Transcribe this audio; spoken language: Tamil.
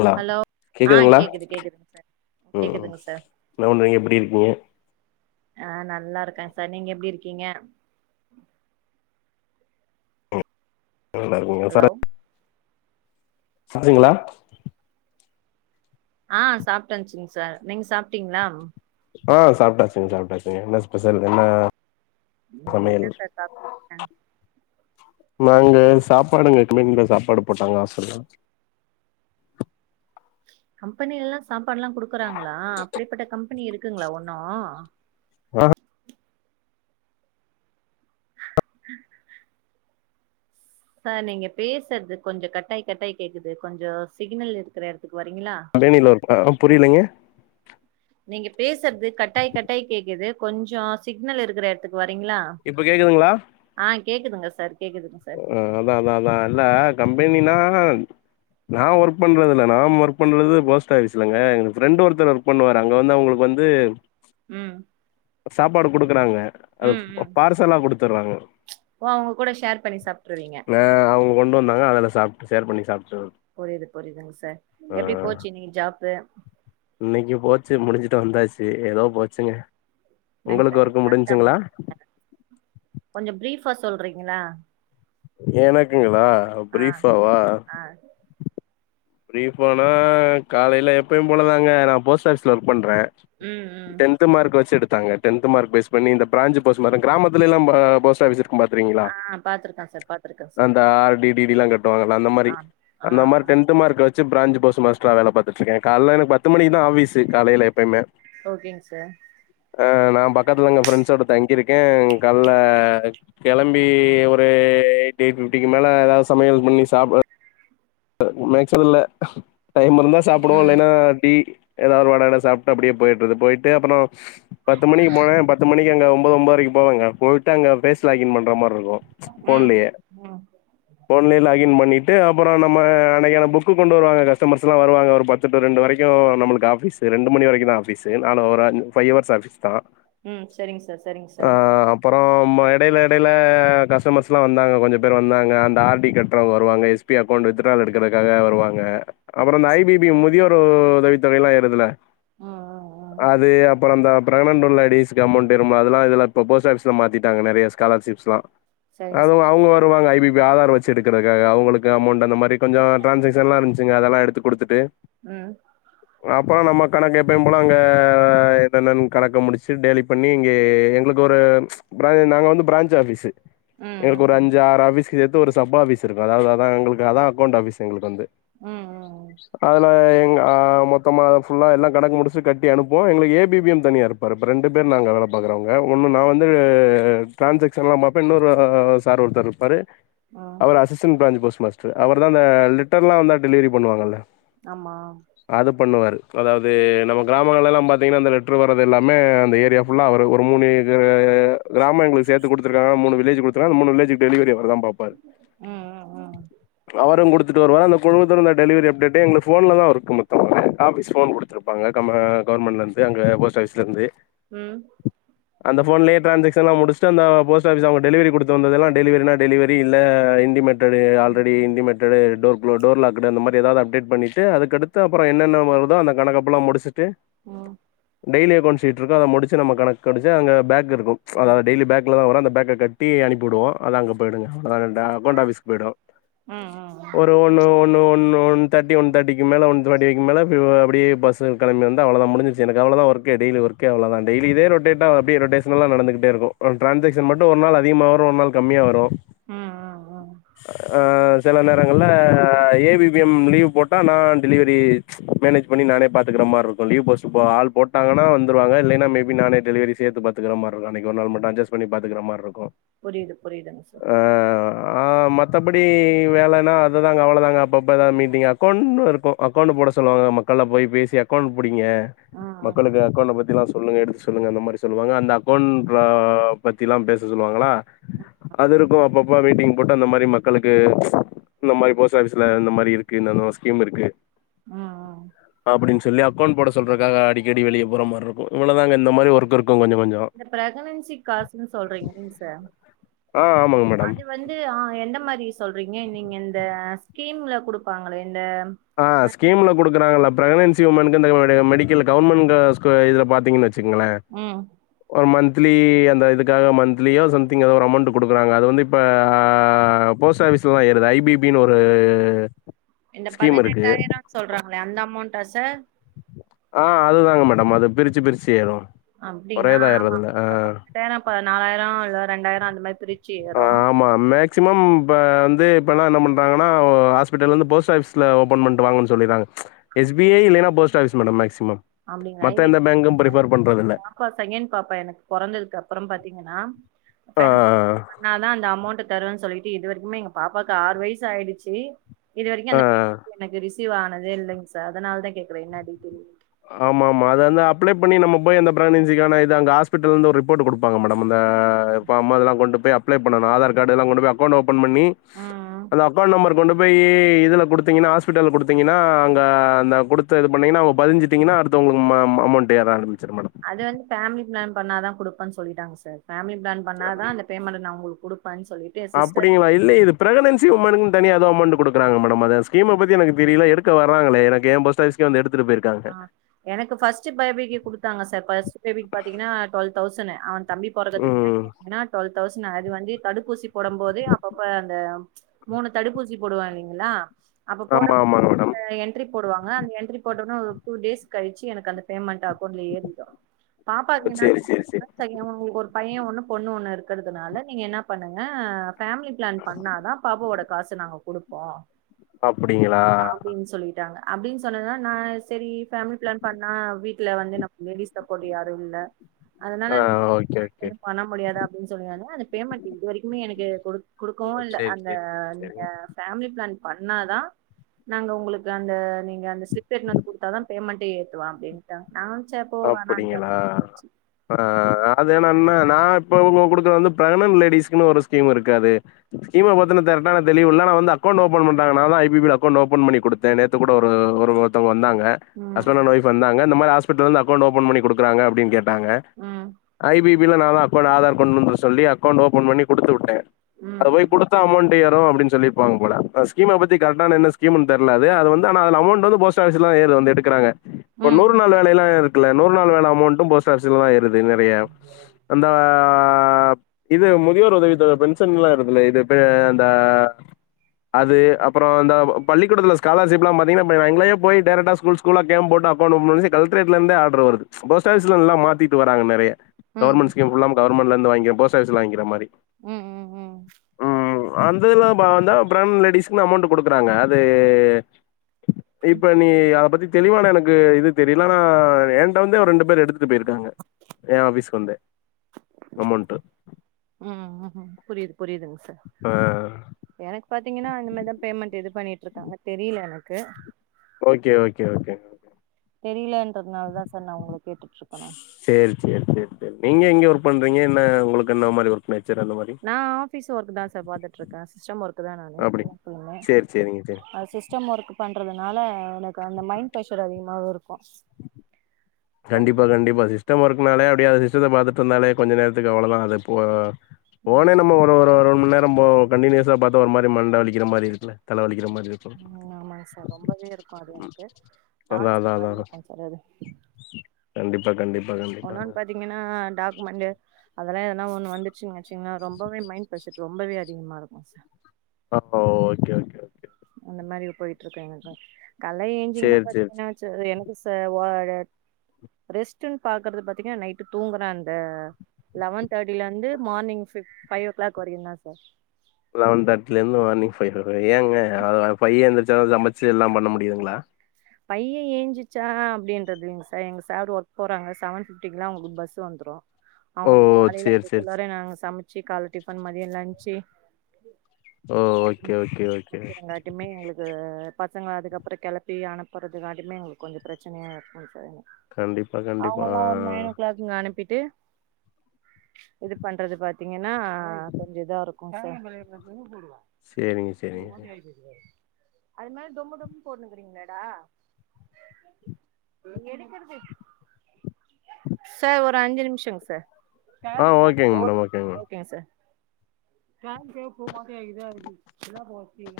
ங்களா ஹலோ ஆ கேக்குதுங்களா கேக்குது கேக்குதுங்க சார் ம் கேக்குதுங்க சார் என்ன பண்றீங்க எப்டி இருக்கீங்க ஆ நல்லா இருக்கேன் சார் நீங்க எப்படி இருக்கீங்க மருமகன் ஹலோ பேசுறேன் சாப்பிட்டீங்களா ஆ சாப்பிட்டந்துச்சுங்க சார் நீங்க சாப்பிட்டீங்களா ஆ சாப்பிட்டாச்சுங்க சாப்பிட்டாச்சுங்க என்ன ஸ்பெஷல் என்ன சமையல் என்ன சார் சாப்ட்டீங்க நாங்க சாப்பாடுங்க ஏற்கனவே இங்க சாப்பாடு போட்டாங்க ஹாஸ்டல்ல கம்பெனில எல்லாம் சாப்பாடு எல்லாம் குடுக்குறாங்களா அப்படிப்பட்ட கம்பெனி இருக்குங்களா ஒண்ணும் ஆ உஹம் சார் நீங்க பேசுறது கொஞ்சம் கட்டாய கட்டாய் கேக்குது கொஞ்சம் சிக்னல் இருக்கிற இடத்துக்கு வரீங்களா வேனில இருக்கேன் ஆ புரியலைங்க நீங்க பேசுறது கட்டாய் கட்டாய் கேக்குது கொஞ்சம் சிக்னல் இருக்கற இடத்துக்கு வரீங்களா இப்போ கேக்குதுங்களா ஆ கேக்குதுங்க சார் கேக்குதுங்க சார் ஆ அதான் அதான் அதான் இல்ல கம்பெனின்னா நா ஒர்க் பண்றது இல்ல நான் ஒர்க் பண்றது போ ஆபிஸ்லங்க எங்க ம் ஃரெண்ட் ஒருத்தர் ஒர்க் பண்ணுவாரு அங்க வந்து அவங்களுக்கு வந்து ம் சாப்பாடு குடுக்குறாங்க அது ம் ம் பார்சலா கொடுத்துடுறாங்க ஓ அவங்க கூட ஷேர் பண்ணி சாப்ப ந அவங்க கொண்டு வந்தாங்க அதல்லாம் சாப்பிட்டு ஷேர் பண்ணி சாப்பிட்டு புரியுது புரியுதுங்க சார் எப்படி போச்சு இன்னைக்கு ஜாப்பு? இன்னைக்கு போச்சு முடிஞ்சுட்டு வந்தாச்சு ஏதோ போச்சுங்க உங்களுக்கு ஒர்க்கு முடிஞ்சுங்ளா கொஞ்சொ பிரீஃபா சொல்றீங்ளா எனக்குங்ளா ஆ பிரீஃபாவா ஆ பிரீஃபானா காலைல எப்பயும் போலதாங்க நா போஸ்ட் ஆஃபிஸ்ல ஒர்க் பண்ற ம் ம் டென்த்து மார்க் வச்சு எடுத்தாங்க டென்த்து மார்க் பேஸ் பண்ணி இந்த பிராஞ்சு போஸ்ட் மார கிராமத்துலேல்லா பரா போஸ்ட் ஆஃபீஸ் இருக்கும் பாத்துருகீங்ளா ஆ பாத்துருக்கே சார் பாத்துருக்கே சார் அந்த ஆர் டி டி டி ல்லா கட்டுவாங்கல அந்த மாரி ஆ ஆ அந்த மாரி டென் த் மார்க்க வச்சு பிராஞ்ச் போஸ்ட் மாஸ்டரா வேல பாத்துட்ருக்கே கால்ல எனக்கு பத்து மணிக்தா ஆஃபீஸ் காலைல எப்பயுமே ஓகேங் சார் ஆ நா பக்கத்துல இங்க ஃப்ரெண்ட்ஸோட தங்கிருக்கே கால்ல கெளம்பி ஒரு எயிட் எயிட் ஃபிஃப்டிக்கு மேல எதாவ் சமையல் பண்ணி சாப்பு மேக்ஸிமம் இல்ல டைம் இருந்தா சாப்டுவோ ம் இல்லன்னா டீ எதாவ் வட கிட சாப்ட்டு அப்டியே போயிட்டுறது போயிட்டு அப்பறோ பத்து மணிக்கு போனேனா பத்து மணிக் குள்ள ஒம்போது ஒம்போதரைக்கு போவங்க போய்ட்டு அங்க ஃபேஸ் லாகின் பண்ற மாருக்கு ம் ஃபோன்லயே ம் ஃபோன்லயே லாகின் பண்ணிட்டு அப்பறோ நம் ம அனைக்கான புக்கு கொண்டு வருவாங்க கஸ்டமர்ஸ் எல்லா வருவாங்க ஒரு பத்து டூ ரெண்டு வரைக்கு நம்ளுக்கு ஆஃபீஸ் ஒ ரெண்டு மணி வரைக்குதா ஆஃபீஸு நானு ஒரு ஃபைவ் ஹவர்ஸ் ஆஃபீஸ் தா ம் சரிங்க சார் சரிங்க சார் அப்றோ ம எடைல எடைல கஸ்டமர்ஸ்லா வந்தாங்க கொஞ்சொ பேர் வந்தாங்க அந்த ஆர் டி கட்றவங்க வருவாங்க எஸ் பி அப் பாண்டு வித்ட்ரா எடுக்றக்காக வருவாங்க அப்றோ இந்த ஐ சரி பி பி முதியோரு உதவித்தொகையெல்லா ஏறுதுல ம் ம் ம் அது அப் பறோ அந்த பிரக்னன்ட் லேடிஸ்க்கு அமௌண்ட் வரும்ல அதுலா இதுலா இப்போ போஸ்ட் ஆஃபிஸ்ல மாத்திட்டாங்க நெறைய ஸ்காலர்ஷிப்ஸ்லா செரிங்க அதுவு சார் அவுங்க வருவாங்க ஐ பி பி ஆதார் வச்சு எடுக்றதுக்காக அவங்களுக்கு இந்த அமௌண்ட் அந்த மாரி கொஞ்ச டிரான்சாக்ஷன்லா இருந்ச்சுங்க அதெல்லா எடுத்து குடுத்துட்டு ம் [inaudible] அப்றோ நம்ம கணக்கு எப்பயு போல அங்க என்னெனன் கணக்க முடிச்சு டேலி பண்ணி இங்கே எங்கள்க் ஒரு பிரவ் நாங்க வந்து பிரான்ச் ஆஃபிஸ் ம் எங்கள்க்கு ஒரு ம் அஞ்சு ஆறு ஆஃபீஸ்கு சேத்து ஒரு சப் ஆஃபீஸ் இருக்கு அதாவ்து தா எங்கள்க்கு அதா அக்கௌண்ட் ஆஃபீஸ் எங்களுக்கு வந்து ம் ம் [inaudible] அதுல எ அ மொத்தமா ஃபுல்லா எல்லா கணக்கு முடிச்சுட்டு கட்டி அனுப்புவோ எங்கள்க்கு ஏ பி பி எம் தனியாருக் குறப்பா ரெண்டு பேர் நாங்க வேல பாக்குறோவங்க ஒன்னு நா வந்து ட்ரான்சக்ஷன்லா பாப்பா இன்னொரு சார் ஒருத்தர் இரு ப்பாரு ம் அவர் அசிஸ்டன்ட் பிராஞ்ச் போஸ்ட் மாஸ்டர் அவர்தா இந்த லிட்டர்லா வந்தா டெலிவரி பண்ணுவாங்கல்ல ஆமா அது பண்ணுவாரு அதாவ்து நம்ம கிராமங்கள்லலா பாத்தீங்கன்னா இந்த லெட்ரு வர்றது எல்லாமே அந்த ஏரியா ஃபுல்லா அவரு ஒரு மூணு எ கிராம எங்களுக் சேத்து குடுத்ருக்காங்க மூனு வில்லேஜ் குடுத்துறுகாங்க அந்த மூணு வில்லேஜ்க்கு டெலிவரி அவர்தா பாப்பாரு ம் ம் ம் அவரு குடுத்துட்டு வருவா அந்த குழுவத்துல உள்ள டெலிவரி அப்டேட்டெ எங்ளுக்கு ஃபோன்லதா இர்க்கு மொத்தமாவெ ஆஃபிஸ் ஃபோன் குடுத்ருப்பாங்க கவர்மா கவர்மெண்ட்ல இருந்து து அங்க போஸ்ட் ஆஃபிஸ்ல இருந்து ம் அந்த ஃபோன்லயே ட்ரான்சாக்ன்ஷலா முடிச்ட்டு அந்த போஸ்ட் ஆஃபிஸ் அவங்க டெலிவரி குடுத்த வந்ததல்லா டெலிவரினா எடுத் டெலிவரி இல்ல இன்டிமேட்டட் ம் ஆல்ரெடி இன்டிமேட் டோர்லாக்டு அந்த மாரி எதாது அப்டேட் பண்ணிட்டு அதுக்கு அடுத்து அப்ற என்னன்ன வருதோ அந்த கணக்க புல்லா முடிச்சிட்டு ம் டெய்லி அக்கவுண்ட்ஷீ்ட் இருக்கு அத முடிச்சு நம்ம கணக்கடிச்ச அங்க பேக் இருக்கு ம் அதா டெய்லி பேக்ல தா வரு அந்த பேக்க கட்டி அனுப்பி விடுவோ அதா அங்க போயிடுங்க அகொண்ட் ஆஃபீ்ஸ் போயிடு ம் ஒரு ஒன் ஒன்னு ஒன்னு ஒன் தேர்டி ஒன் தேட்டிக்கு மேல ஒன் தேட்டி ஃபைக்கு மேல அப்டியே பஸ் கிளம்பி வந்து அவ்ளதா முடிஞ்ச்சு எனக்கு அவ்ளதா ஒர்கே டெய்லி ஒர்கே அவ்ளோ தா டெய்லி இதே ரொட்டேட்டா அப்டே ரொட்டேஷனல்லா நடந்துகிட்டே இருக்கு ட்ரான்சாக்ஷன் மட்டு ஒரு நாள் அதிகமா வரு ஒரு நாள் கம்மியா வரு அ அ அ ஆ சில நேரங்கள்ல A B P M leave போட்டா நா டெலிவரி மேனேஜ் பண்ணி நானே பாத்துக்ற மாரி இருக்கு லீவ் போஸ்ட் ஆள் போட்டாங்கன்னா வந்துருவாங்க இல்லைனா மேபி நானே டெலவரி சேத்து பாத்துக்ற மாரிக்கு அன்னைக்கு ஒரு நாள் மட்டு அட்ஜஷ் பன்னி பாத்துக்ற மாரி இருக்கு புரியுது புரியுதுங்க சார் ஆ மத்தபடி வேலன்னா அதுதாங்க அவ்ளதாங்க அப்ப அப்ப எதா மீட்டிங் அகௌண்ட்ல இருக்கு அகௌன்ட் போட சொல்லுவாங்க மக் மக்கள்ட போய் பேசி அக்கௌண்ட் பிடிங்க ம் ம் மக்களுக்கு அக்கௌண்ட பத்தி லா சொல்லுங்க எடுத்து சொல்லுங்க அந்த மாரி சொல்லுவாங்க அந்த அக்கௌண்ட்ல பத்திலா பேச சொல்லுவாங்களா அது இருக்கு அப்பப்ப மீட்டிங் போட் டு அந்த மாரி மக்களுக்கு இந்த மாரி போஸ்ட் ஆபிஸ்ல இந்த மாரி இருக்கு இந்தந்த ஸ்கீம் இருக்கு அ அ அப்படின்னு சொல்லி அக்கொண்ட் போட சொல்றதுக்காக அடிக்கடி வெளிய போற மாரி இருக்கு இவளதாங்க இந்த மாரி ஒர்க் இருக்கு கொஞ்ச கொஞ்சோ இந்த பிரெகனன்சி காசுன்னு சொல்றீங்கள சார் ஆ ஆமாங்க மேடம் அது வந் து ஆ எந்த மாரி சொல்றீங்க நீங்க இந்த ஸ்கீம்ல குடுப்பாங்களே இந்த ஆ ஸ்கீம்ல குடுக்குறாங்கல்ல பிரெக்னன்சி உமனுக்கு இந்த மெடிக்கல் கவர்மெண்ட் இதுல பாத்தீங்கன்னு வெச்சுங்கங்ளே ம் ஒரு மந்த்திலி அந்த இதுக்காக மந்த்லியோ சம்திங் எதோ ஒரு அமௌண்ட் குடுக்குறாங்க அது வந்து இப்ப ஆ போஸ்ட் ஆபிஸ்லதா ஏறது ஐ பி பின்னு ஒரு இந்த ஸ்கீம் இருக்கு. பதினெட்டாயிரம்னு சொல்றாங்களே அந்த அமௌண்ட்டா சார் ஆ அது தாங்க மேடம் அது பிரிச்சு பிரிச்சு ஏறு அப்டிங்களா ஆமா ஆமா பதினெட்டாயிர இப்ப நாலாயிரம் இல்ல ரெண்டாயிர அந்த மாரி பிரி ஆ ஆமா மேக் மேக்சிமம் இப்ப வந்து இப்பலா என்ன பண்ணறாங்கனா ஹாஸ்பிட்டல் வந்து போஸ்ட் ஆஃபிஸ்ல ஓப்பன் பண்ணிட்டு வாங்கன்னு சொல்லிறாங்க எஸ் பி ஐ இல்லனா போஸ்ட் ஆபீஸ் மேடம் மேக்ஸிமம் அப்டிங்களா மத்த எந்த இல்லைங்க பேங்க்கும் ப்ரிஃபர் பண்றதில்ல. [inaudible] பாப்பா செக்கேன் பாப்பா எனக்கு பொறந்ததுக்கு அப்புறம் பாத்தீங்கன்னா [inaudible] ஆ. பண்ணா தா அந்த அமௌண்ட் தருவேன் சொல்லிட்டு இது வரைக்குமே எங்க பாப்பாக்கு ஆறு வயசு ஆயிடுச்சு இது வரைக்கு அந்த ஆ. [inaudible] எனக்கு ரிசிவ் சிவானதே இல்லைங்க சார் அதனாலதா கேக்குறே என்ன டீட்டியல் ஆமா ஆமா அதை வந்து அப்ளை பண்ணி நம்ம போய் அந்த பிரெக்னன்சிக்கான இது அங்க ஹாஸ்பிட்டல் இருந்து ஒரு ரிப்போட் குடுப்பங்க மேடம் அந்த இப்ப அம்மால்லா கொண்டு போய் அப்ளை பண்ணனு ஆதார் காடு எல்லா கொண்டு போய் அக்கவுண்ட் ஓப்பன் பண்ணி ம் ம் அந்த அக்கௌண்ட் நம்பர் கொண்டு போய் இதுல குடுத் தீங்கன்னா ஹாஸ்பிட்டல் குடுத்தீங்கன்னா அங்க அந்த குடுத்த இது பண்ணீங்கன்னா அங்க பதிஞ்சு திங்கினா அடுத்த உங்களுக்கு மா அமௌண்ட்டு ஏற ஆரம்மிச்சிரும் மேடம் அது வந்து ஃபேமிலி பிளான் பண்ணா தா குடுப்பன்னு சொல்லிட்டாங்க சார் ஃபேமிலி பிளான் பண்ணாதா அந்த பேமெண்ட்டு நா உங்களுக் குடுப்பேன்னு சொல்லி அப்படிங்களா இது இல்ல இது பிரெகனன்சி உமன்க்கு தனியா எதோ அமௌண்ட்டு குடுக்கறாங்க மேடம் அத ஸ்கீம பத்தி எனக்கு தெரியல எடுக்க வராங்களே எனக்கு ஏ போஸ்ட் ஆஃபீஸ் இங்க வந்து எடுத்துட்டு ஆ போயிருக்காங்க எனக்கு ஃபர்ஸ்ட் பபிக்கு கொடுத்தாங்க சார் ஃபர்ஸ்ட் டேபிட் பாத்தீங்கன்னா டுவல் தௌசன்னு ஆ தம்பி போறக்கதுக்கு முன்னாடி ம். பாத்தீங்கன்னா டுவெல் தௌசண்ட் அது வந்து தடுப்பூசி போடும் போதே அப்பப்ப அந்த மூணு தடுப்பூசி போடுவாங்க இலைங்களா அப்ப போட ஆமா, ஆமாங்க மேடம். என்ட்ரி போடுவாங்க அந்த என்ண்ட்ரி போட்டோன்னே ஒ டூ டேஸ் கழிச்சு எனக்கு அந்த பேமெண்ட் அக்கௌண்ட்ல ஏறிடும் ஓ! பாப்பாக்கு என்ன சரி, சரி, சொன்னாங்க சரி உங்களுக்கு ஒரு பையன் ஒண்ணு பொண்ணு ஒண்ணு இருக்கிறதுனால நீங்க என்ன பண்ணுங்க ஃபேமிலி பிளான் பண்ணாதான் பாப்பாவோட காசு நாங்க கொடுப்போம் அப்டிங்களா? அப்படின்னு சொல்லி ங்க அப்படின்னு சொன்னதுனால நான் சரி ஃபேமிலி பிளான் பண்ணா வீட்டுல வந்து நம்ம லேடிஸ் சப்போட்டு யாரும் இல்ல அதனால ஆ [inaudible] ஓகே, ஓகே. வும் பண்ண முடியாதா அப்படின்னு சொன்னங்க அந்த பேமெண்ட் இது வரைக்குமே எனக்கு குடுக் ஓ குடுக்கவும் இல்ல சேரி அந்த சேரி நீங்க சேரிங்க ஃபேமிலி பிளான் பண்ணாதான் நாங்க உங்களுக்கு அந்த நீங்க அந்த ஸ்லிப் எத்துன்னு வந்து குடுத்தாதான் பேமெண்ட்ட ஏத்துவான் அப்படின்டாங்க நானு சரி போ வேண்டான்டே அ அது என்னன்னா நான் இப்ப உங்க குடுக்கற வந்து பிரெகனன்ட் லேடி ஸ்கன்னு ஒரு ஸ்கீம் இருக்கு அது சீக்கிம பாத்தோனே டைரக்டா நா தெளிவா பண்ண அகௌண்ட் ஓன் பண்றாங்க நாதான் ஐ பி பி ல அக்கௌன்ட் ஓபன் பண்ணி கொடுத்து நேத்து கூட ஒரு ஒருவத்தங்க வந்தாங்க ஹஸ்பண்ட அண்ட் ம் ஓய்ஃப் வந்தாங்க இந்த மாதிரி ஹாஸ்பிடல இருந்து அக்கௌன்ட் ஓபன் பண்ணி கொடுக்குறாங்க அப்டீன்னு கேட்டாங்க ம் ஐ பி நான் தான் அக்கௌண்ட் ஆதார் கொண்டு வர சொல்லி அக்கௌண்ட் ஓபன் பண்ணி கொடுத்து விட்டேன் அது ம் போய் கொடுத்தா அமொண்ட் ஏறும் அப்டின்னு சொல்லியிருப்பாங்க போல சீம்ம பத்தி கரக்டா இன்னு ஸ்கீம்னு தெர்ல அது அது வந்து ஆனா அமெளன்ட்டு வந்து போஸ்ட் ஆஃபீஸ்ல தான் ஏறும் வந்து எடுக்கறாங்க ம் ஒரு நூறு ம் நாள் வேலையெல்லாம் ஏறு இந்த நூறு நாள் வேல அமௌண்டும் போஸ்ட் ஆபிஸ்ல தான் ஏறுது நிறைய அந்தாப் இது முதியோர் உதவித்தொகை பென்ஷன்ல்லாம் வருதுல்ல இதுப்ப அந்த அது அப்புறம் இந்த பள்ளிக்கூடத்துல ஸ்காலர்ஷிப்லாம் பாத்தீங்கன்னா இப்ப எங்களயே போய் டேரைக்டா ஸ்கூல் ஸ்கூ ல்ல கேம் போட்டு அக்கௌன்ட் ஓபன் பண்ண சொல்லி கலக்ட்ரேட்ல இருந்தே ஆ டர் வருது போஸ்ட் ஆபீஸ்லல்லாம் மாத்திட்டு வராங்க நிறைய ம் கவர்மெண்ட் ஸ்கீம்ல்லாம் கவர்மெண்ட்ல வந்து வாங்கி போஸ்ட் ஆபீஸ்ல வாங்கிற மாறி ம் ம் வந்ததெலாம் பா வந்த ப்ரெக்னென் லேடிஸ்க்னு அமௌண்ட் கொடுக்குறாங்க அது இப்ப நீ அத பத்தி தெளிவான எனக்கு இது தெரியல ஆனா இப் ஏன்ட வந்தே ஒரு ரெண்டு பேரு எடுத்துட்டு போயிருக்காங்க ஏ ஆபீஸ்க்கு வந்தே அமௌன்ட்டு உம் புரியுது புரியுதுங்க சார் ஆஹ் எனக்கு பாத்தீங்கன்னா அந்த மாதிரிதான் பேமெண்ட் எது பண்ணிட்டு இருக்காங்க தெரியல எனக்கு ஓகே ஓகே ஓகேங்க தெரியலன்றதுனால தான் சார் நான் உங்கள கேட்டுட்டு இருக்றேன் சரி சரி சரி சரி நீங்க எங்க ஒர்க் பண்றீங்க என்ன உங்களுக்கு என்ன மாறி ஒர்க் மேச்சர் அந்த மாறி நான் ஆபீஸ் ஒர்க் தான் சார் பாத்துட்டு இருக்கேன் சிஸ்டம் ஒர்க்கு தான் நானு அப்டி [unintelligible] சேரி சேரிங்க சேரி அது சிஸ்டம் ஒர்க்குப் பண்றதுனால எனக்கு அந்த மைண்ட் ப்ரஷர் அதிகமாவும் இருக்கும் கண்டிப்பா கண்டிப்பா சிஷ்டம் ஒர்க்னாலே அப்படியே அ சிஷ்டத்த பாத்துட்டு இருந்தாலே கொஞ்ச நேரத்துக்கு அவ்ளோதான் அதுப் போ ம் ஃபோனே நம்ம ஒரு ஒரு ஒரு மணிநே ரொம்போ கண்டனியூஸா பாத்தா ஒரு மாரி மண்டை வலிக்கிற மாரி இருக்குல தலை வலிக்கிற மாரி இருக் ம் ஆமாங்க சார் ரொம்பவே இருக்கும் அது எனக்கு அதா டார்ச்ச அதா அதா மாறி அதா இருக்குங் சார் அது கண்டிப்பா கண்டிப்பா கண்டிப்பாங்க ஏனா டாக்குமெண்டு அதெல்லா எதுனா ஒன்னு வந்துச்சுன் வச்சுக்குங்ள ரொம்பவே மைண்ட் பிரஷர் ரொம்பவே அதிகமா இருக்கு சார் ஆமா ஓகே ஓகே ஓகே அந்த மாரி போயிட்ருக்கு எனக்கு கால்ல ஏஞ்சீங்கனா சேரி சேரி பாத்தீக் என்னாச்சு எனக்கு சா வாழ ரெஸ்ட்டுன் பாக்குறது பாத்தீங்னா நைட்டு தூங்குற அந்த லவன் தாட்டிலர்ந்து மார்னிங் ஃபிப் ஃபையோ கிளாக் வரைக்குந்தா சார் லவன் தாட்டில இருந்து மார்னிங் ஃபை வர ஏங்க அந்த நேரோ பைய எந்திருச்சுருவான் சமச்சு எல்லாம் பண்ண முடியுங்குளா பையன் ஏஞ்சிச்சான் அப்டின்றதில்லங்க சார் எங்க சார் ஒர்க் போறாங்க சவன் ஃபிப்டிக்குலா அவுங்குளுக்கு பஸ்ஸு வந்துரு ஓ அவுங்ளுக் காலைல சேரி சேரி அதுக்குல்லாரே நாங்க சமச்சு கால்ல டிஃபன் மதிய லஞ்ச்சு ஓ ஓகே ஓகே ஓகே எல்லாத்தியு [inaudible] இல்ல அதுமே எங்குளுக் கு பசங்ள அதுக்கப்புறோ கெளப்பி அனுப்புறது காட்டிமே எங்களுக்கு கொஞ்சோ பிரச்சனையா இருக்குங்க சார் எனக் கண்டிப்பா கண்டிப்பா இவ்ங்ள அனுப்பிட்டு இது பண்றது பாத்தீங்கனா கொஞ்சோ இதா இருக் சா சேரிங்க சேரிங்க அது மாரி டொம்மு டொம்முனு போட்ணுங்கறீங்களாடா எடுக்கறது சார் ஒரு அஞ்சு நிம்ஷோங் சார் ஆ ஓகேங்க மேடம் மேடம் ஓகேங்க சார் ஸ்கேன் செகப்பு ஓகே ஆய்கிது அதுக்கு எல்லாத்துக்கு ஓகே